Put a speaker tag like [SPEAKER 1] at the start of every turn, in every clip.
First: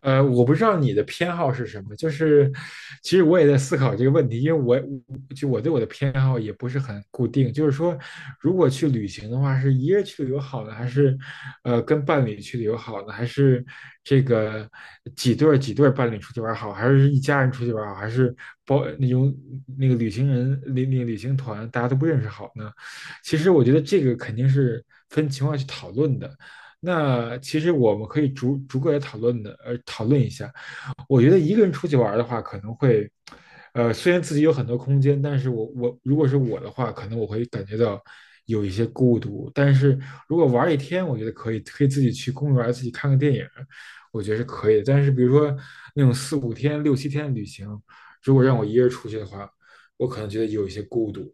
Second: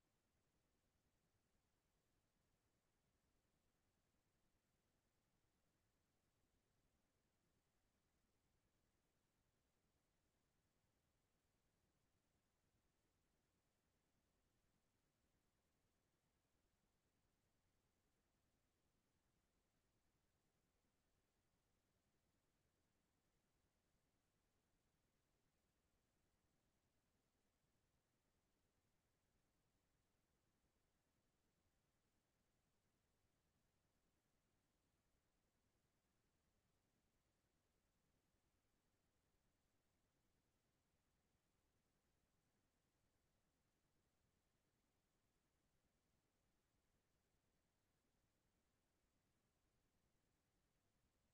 [SPEAKER 1] 我不知道你的偏好是什么，就是其实我也在思考这个问题，因为我我对我的偏好也不是很固定，就是说，如果去旅行的话，是一个人去旅游好呢，还是跟伴侣去旅游好呢，还是这个几对儿伴侣出去玩儿好，还是一家人出去玩儿好，还是包那种那个旅行人那那个旅行团大家都不认识好呢？其实我觉得这个肯定是分情况去讨论的，那其实我们可以逐个来讨论的，讨论一下。我觉得一个人出去玩的话，可能会，虽然自己有很多空间，但是我如果是我的话，可能我会感觉到有一些孤独。但是如果玩一天，我觉得可以，可以自己去公园自己看个电影，我觉得是可以的。但是比如说那种四五天、六七天的旅行，如果让我一个人出去的话，我可能觉得有一些孤独。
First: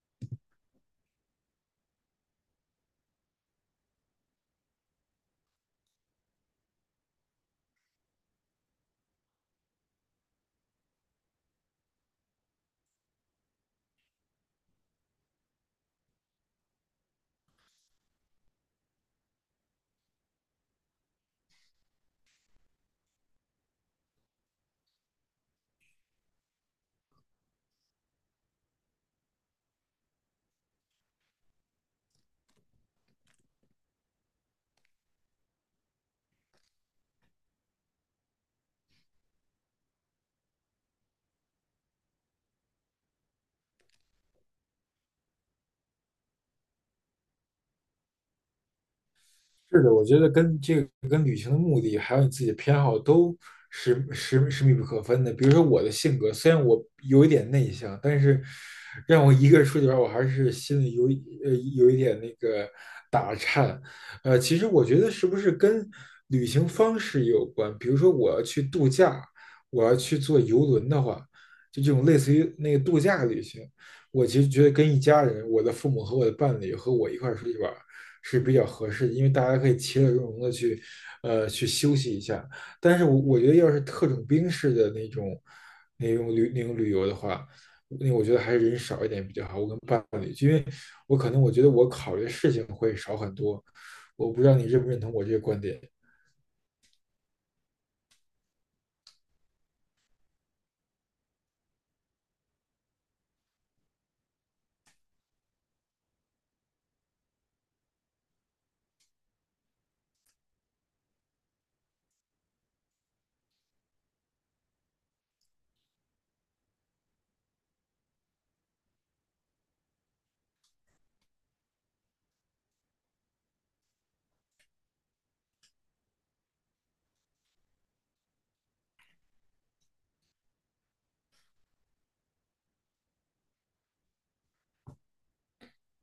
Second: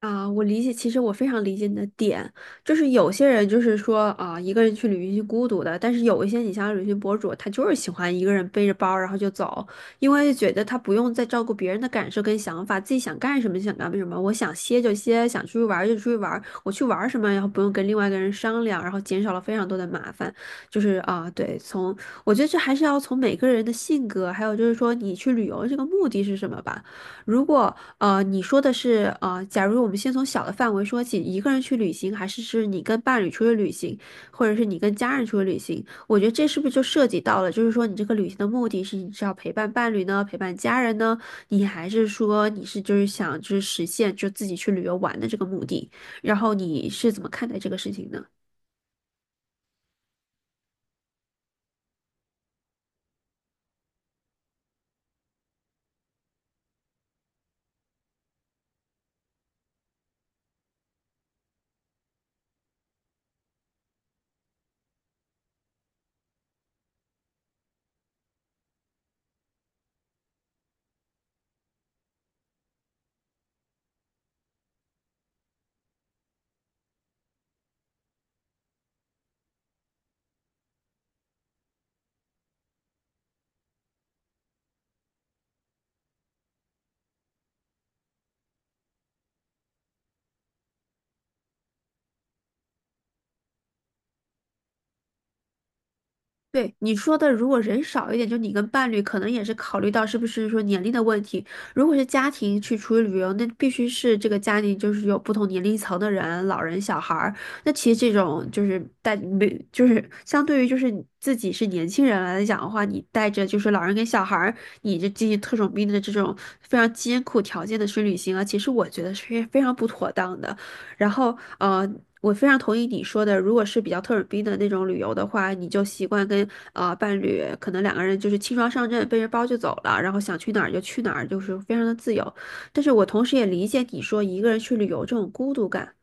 [SPEAKER 2] 啊，我理解，其实我非常理解你的点，就是有些人就是说啊，一个人去旅行是孤独的，但是有一些你像旅行博主，他就是喜欢一个人背着包然后就走，因为觉得他不用再照顾别人的感受跟想法，自己想干什么就想干什么，我想歇就歇，想出去玩儿就出去玩儿我去玩儿什么，然后不用跟另外一个人商量，然后减少了非常多的麻烦，就是啊，对，从我觉得这还是要从每个人的性格，还有就是说你去旅游这个目的是什么吧。如果你说的是，假如我们先从小的范围说起，一个人去旅行，还是是你跟伴侣出去旅行，或者是你跟家人出去旅行？我觉得这是不是就涉及到了，就是说你这个旅行的目的是你是要陪伴伴侣呢，陪伴家人呢，你还是说你是就是想就是实现就自己去旅游玩的这个目的？然后你是怎么看待这个事情呢？
[SPEAKER 1] 是的，我觉得跟这个跟旅行的目的，还有你自己的偏好都是密不可分的。比如说我的性格，虽然我有一点内向，但是让我一个人出去玩儿，我还是心里有一点那个其实我觉得是不是跟旅行方式也有关？比如说我要去度假，我要去坐游轮的话，就这种类似于那个度假旅行，我其实觉得跟一家人，我的父母和我的伴侣和我一块儿出去玩儿是比较合适的，因为大家可以其乐融融的去，去休息一下。但是我觉得要是特种兵式的那种那种旅游的话，那我觉得还是人少一点比较好。我跟伴侣，因为我可能我觉得我考虑的事情会少很多。我不知道你认不认同我这个观点。
[SPEAKER 2] 对你说的，如果人少一点，就你跟伴侣，可能也是考虑到是不是说年龄的问题。如果是家庭去出去旅游，那必须是这个家庭就是有不同年龄层的人，老人、小孩儿。那其实这种就是带没，就是相对于就是你自己是年轻人来讲的话，你带着就是老人跟小孩儿，你这进行特种兵的这种非常艰苦条件的去旅行啊，其实我觉得是非常不妥当的。然后我非常同意你说的，如果是比较特种兵的那种旅游的话，你就习惯跟伴侣，可能两个人就是轻装上阵，背着包就走了，然后想去哪儿就去哪儿，就是非常的自由。但是我同时也理解你说一个人去旅游这种孤独感。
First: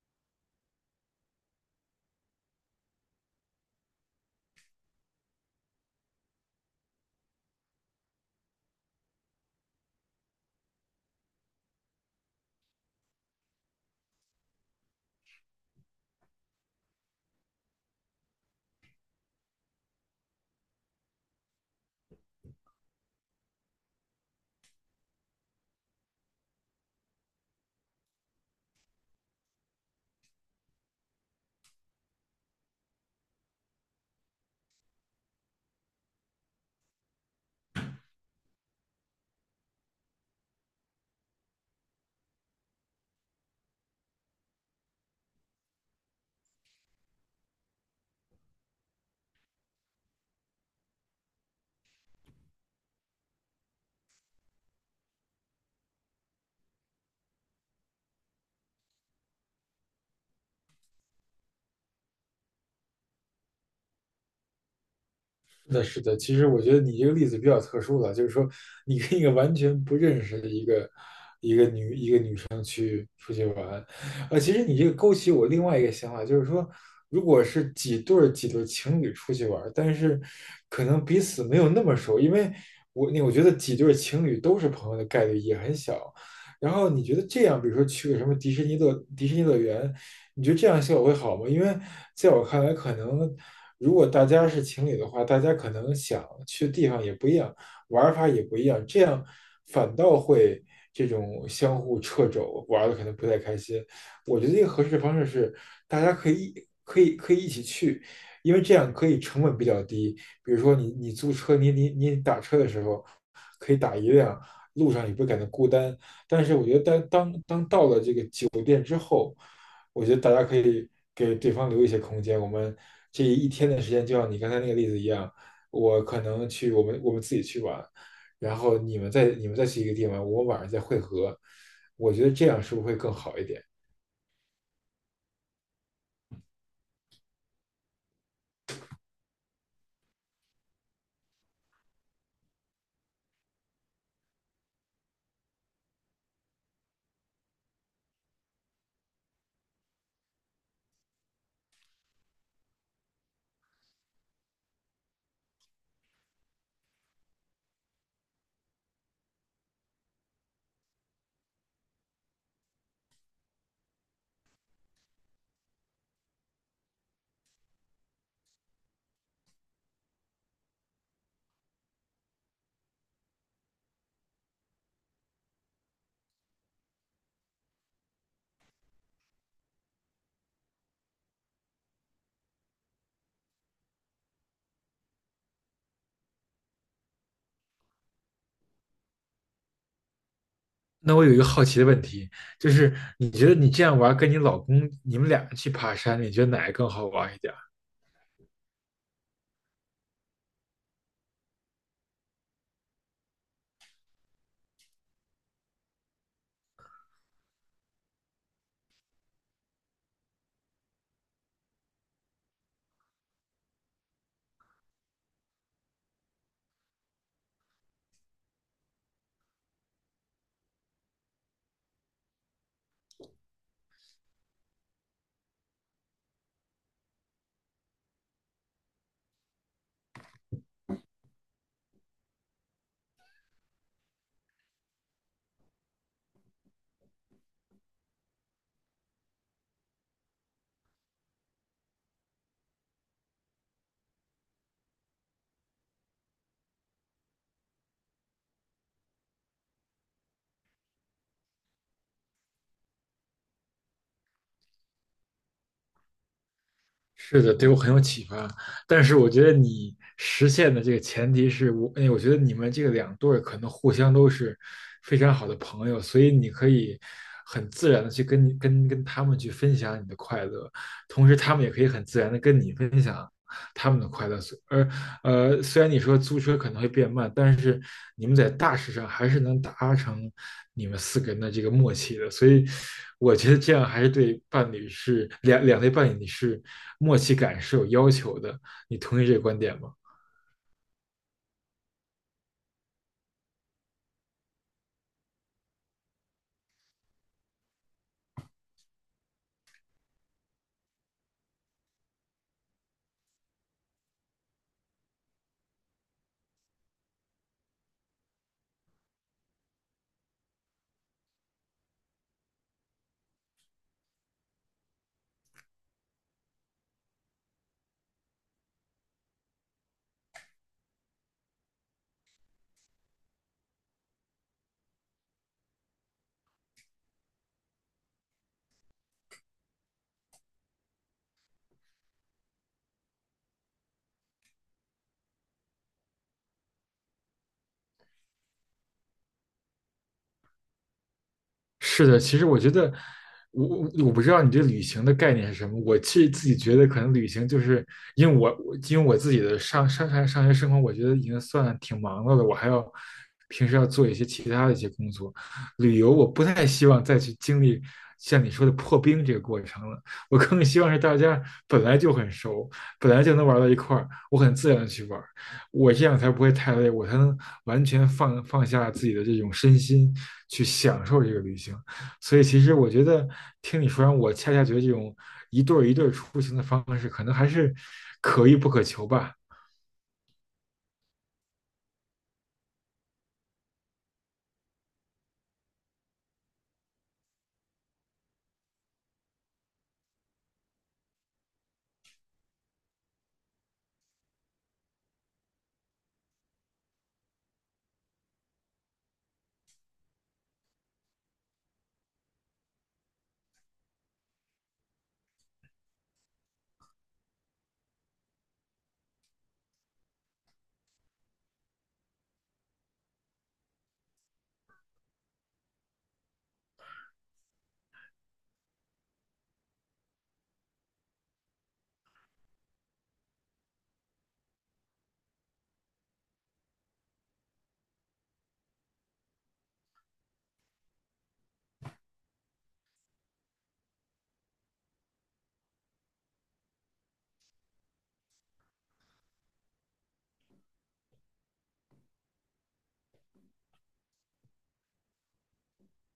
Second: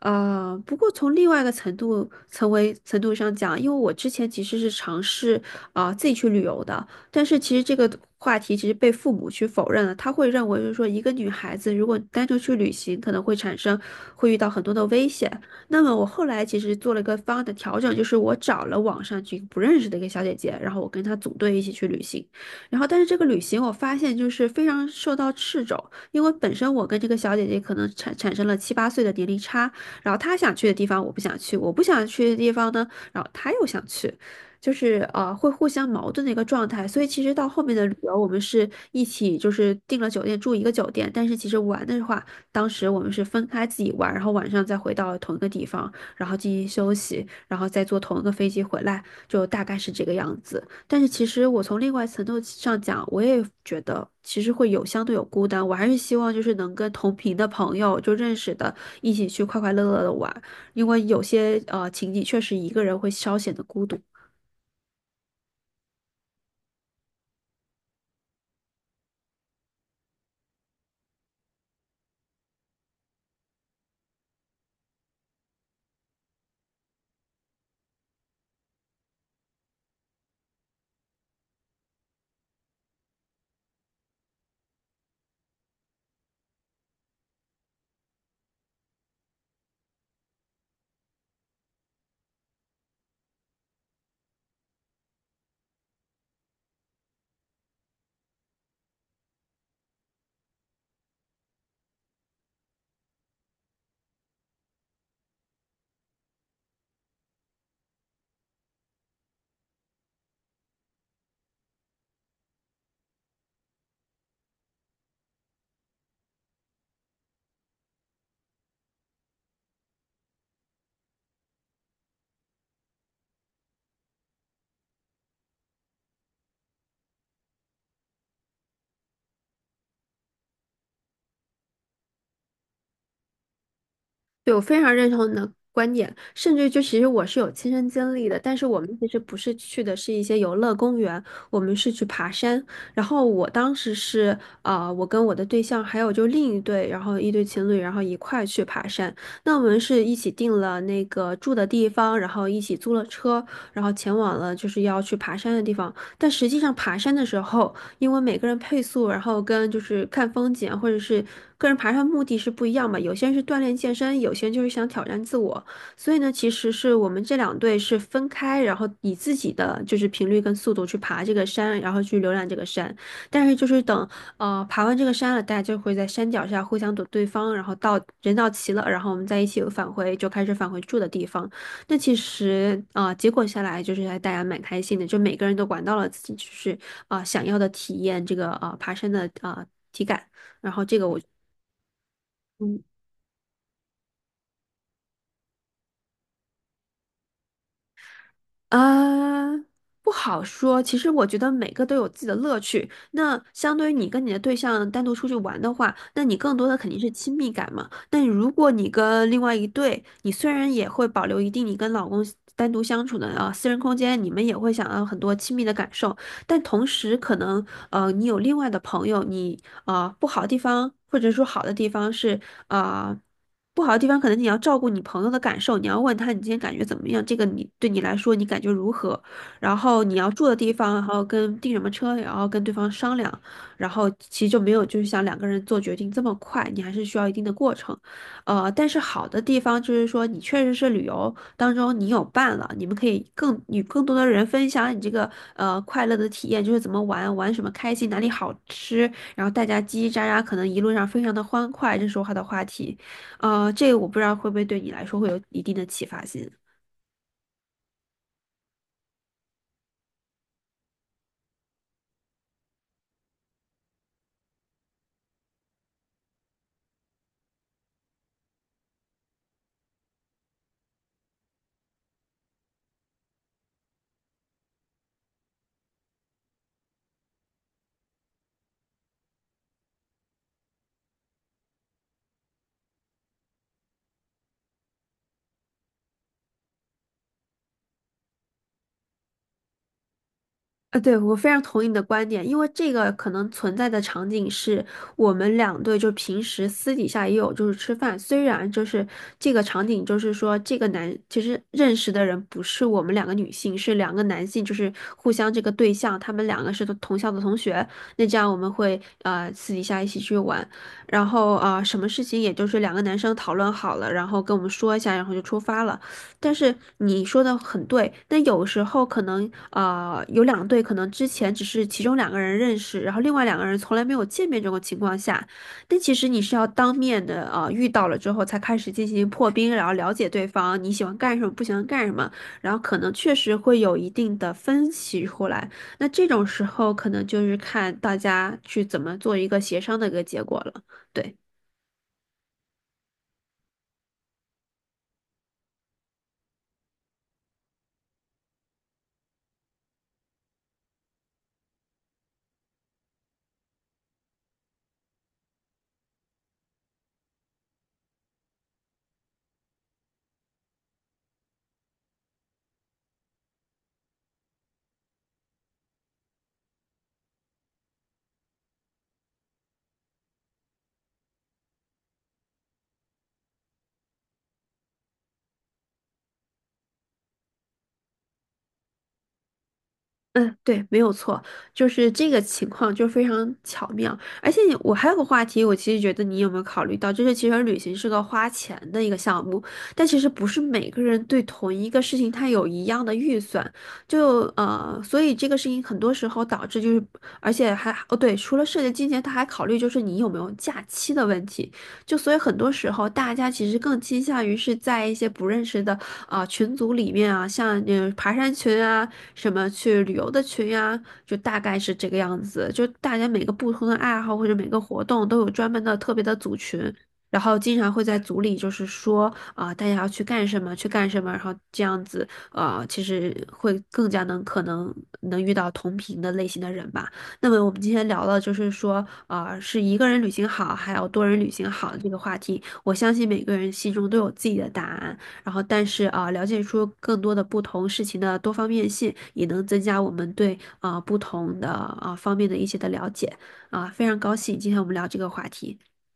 [SPEAKER 2] 不过从另外一个程度、层为程度上讲，因为我之前其实是尝试自己去旅游的，但是其实这个话题其实被父母去否认了，他会认为就是说，一个女孩子如果单独去旅行，可能会产生会遇到很多的危险。那么我后来其实做了一个方案的调整，就是我找了网上去不认识的一个小姐姐，然后我跟她组队一起去旅行。然后但是这个旅行我发现就是非常受到掣肘，因为本身我跟这个小姐姐可能产生了七八岁的年龄差，然后她想去的地方我不想去，我不想去的地方呢，然后她又想去。就是会互相矛盾的一个状态。所以其实到后面的旅游，我们是一起就是订了酒店住一个酒店，但是其实玩的话，当时我们是分开自己玩，然后晚上再回到同一个地方，然后进行休息，然后再坐同一个飞机回来，就大概是这个样子。但是其实我从另外层度上讲，我也觉得其实会有相对有孤单，我还是希望就是能跟同频的朋友就认识的，一起去快快乐乐的玩，因为有些情景确实一个人会稍显得孤独。
[SPEAKER 1] 那是的，其实我觉得你这个例子比较特殊了，就是说你跟一个完全不认识的一个出去玩。呃，其实你这个勾起我另外一个想法，就是说，如果是几对儿情侣出去玩儿，但是可能彼此没有那么熟，因为我觉得几对儿情侣都是朋友的概率也很小。然后你觉得这样，比如说去个什么迪士尼乐园，你觉得这样效果会好吗？因为在我看来，可能如果大家是情侣的话，大家可能想去的地方也不一样。玩法也不一样，这样反倒会这种相互掣肘，玩的可能不太开心。我觉得一个合适的方式是，大家可以可以一起去，因为这样可以成本比较低。比如说你租车，你打车的时候可以打一辆，路上也不会感到孤单。但是我觉得当当当道我觉得大家可以给对方留一些空间。我们这一天的时间，就像你刚才那个例子一样，我可能去我们自己去玩，然后你们再去一个地方，我晚上再会合。我觉得这样是不是会更好一点？
[SPEAKER 2] 对，我非常认同你的观点，甚至就其实我是有亲身经历的，但是我们其实不是去的是一些游乐公园，我们是去爬山。然后我当时是啊，我跟我的对象还有就另一对，然后一对情侣，然后一块去爬山。那我们是一起订了那个住的地方，然后一起租了车，然后前往了就是要去爬山的地方。但实际上爬山的时候，因为每个人配速，然后跟就是看风景啊或者是个人爬山目的是不一样嘛。有些人是锻炼健身，有些人就是想挑战自我。所以呢，其实是我们这两队是分开，然后以自己的就是频率跟速度去爬这个山，然后去浏览这个山。但是就是等爬完这个山了，大家就会在山脚下互相躲对方，然后到人到齐了，然后我们再一起返回，就开始返回住的地方。那其实结果下来就是还大家蛮开心的，就每个人都管到了自己就是想要的体验，这个爬山的体感。然后这个
[SPEAKER 1] 那
[SPEAKER 2] 我，
[SPEAKER 1] 我有一个好奇的问题，就
[SPEAKER 2] 嗯
[SPEAKER 1] 是你觉得你这样玩，跟你老公你们俩去爬山，你觉得哪个更好玩一点？
[SPEAKER 2] 啊，不好说。其实我觉得每个都有自己的乐趣。那相对于你跟你的对象单独出去玩的话，那你更多的肯定是亲密感嘛。那如果你跟另外一对，你虽然也会保留一定你跟老公单独相处的啊私人空间，你们也会想要很多亲密的感受，但同时可能你有另外的朋友，你啊不好的地方或者说好的地方是啊。不好的地方，可能你要照顾你朋友的感受，你要问他你今天感觉怎么样，这个你对你来说你感觉如何，然后你要住的地方，然后跟订什么车，然后跟对方商量，然后其实就没有就是像两个人做决定这么快，你还是需要一定的过程，但是好的地方就是说你确实是旅游当中你有伴了，你们可以更与更多的人分享你这个快乐的体验，就是怎么玩，玩什么开心，哪里好吃，然后大家叽叽喳喳，可能一路上非常的欢快，这是我好的话题。这个我不知道会不会对你来说会有一定的启发性。
[SPEAKER 1] 是的，对我很有启发。但是我觉得你实现的这个前提是我，哎，我觉得你们这个两对儿可能互相都是非常好的朋友，所以你可以很自然的去跟你跟跟他们去分享你的快乐，同时他们也可以很自然的跟你分享他们的快乐。呃，虽然你说租车可能会变慢，但是你们在大事上还是能达成你们四个人的这个默契的，所以我觉得这样还是对伴侣是两两对伴侣你是默契感是有要求的。你同意这个观点吗？
[SPEAKER 2] 啊，对，我非常同意你的观点，因为这个可能存在的场景是我们两队就平时私底下也有就是吃饭，虽然就是这个场景就是说这个男其实认识的人不是我们两个女性，是两个男性，就是互相这个对象，他们两个是同校的同学，那这样我们会私底下一起去玩，然后什么事情也就是两个男生讨论好了，然后跟我们说一下，然后就出发了。但是你说的很对，那有时候可能有两队，可能之前只是其中两个人认识，然后另外两个人从来没有见面这种情况下，但其实你是要当面的遇到了之后才开始进行破冰，然后了解对方你喜欢干什么，不喜欢干什么，然后可能确实会有一定的分歧出来。那这种时候可能就是看大家去怎么做一个协商的一个结果了，对。
[SPEAKER 1] 是的，其实我觉得，我不知道你对旅行的概念是什么。我其实自己觉得，可能旅行就是因为我自己的上学生活，我觉得已经算挺忙碌的，我还要平时要做一些其他的一些工作。旅游我不太希望再去经历像你说的破冰这个过程了，我更希望是大家本来就很熟，本来就能玩到一块儿，我很自然的去玩。我这样才不会太累，我才能完全放下自己的这种身心，去享受这个旅行。所以其实我觉得听你说完，我恰恰觉得这种一对一对出行的方式，可能还是可遇不可求吧。
[SPEAKER 2] 嗯，对，没有错，就是这个情况就非常巧妙。而且我还有个话题，我其实觉得你有没有考虑到，就是其实旅行是个花钱的一个项目，但其实不是每个人对同一个事情他有一样的预算，就所以这个事情很多时候导致就是，而且还哦对，除了涉及金钱，他还考虑就是你有没有假期的问题。就所以很多时候，大家其实更倾向于是在一些不认识的群组里面啊，像嗯爬山群啊，什么去旅游的群呀、就大概是这个样子。就大家每个不同的爱好或者每个活动都有专门的特别的组群，然后经常会在组里就是说啊、大家要去干什么，去干什么，然后这样子啊，其实会更加能可能能遇到同频的类型的人吧。那么我们今天聊了，就是说，是一个人旅行好，还有多人旅行好的这个话题。我相信每个人心中都有自己的答案，然后但是了解出更多的不同事情的多方面性，也能增加我们对不同的方面的一些的了解非常高兴今天我们聊这个话题。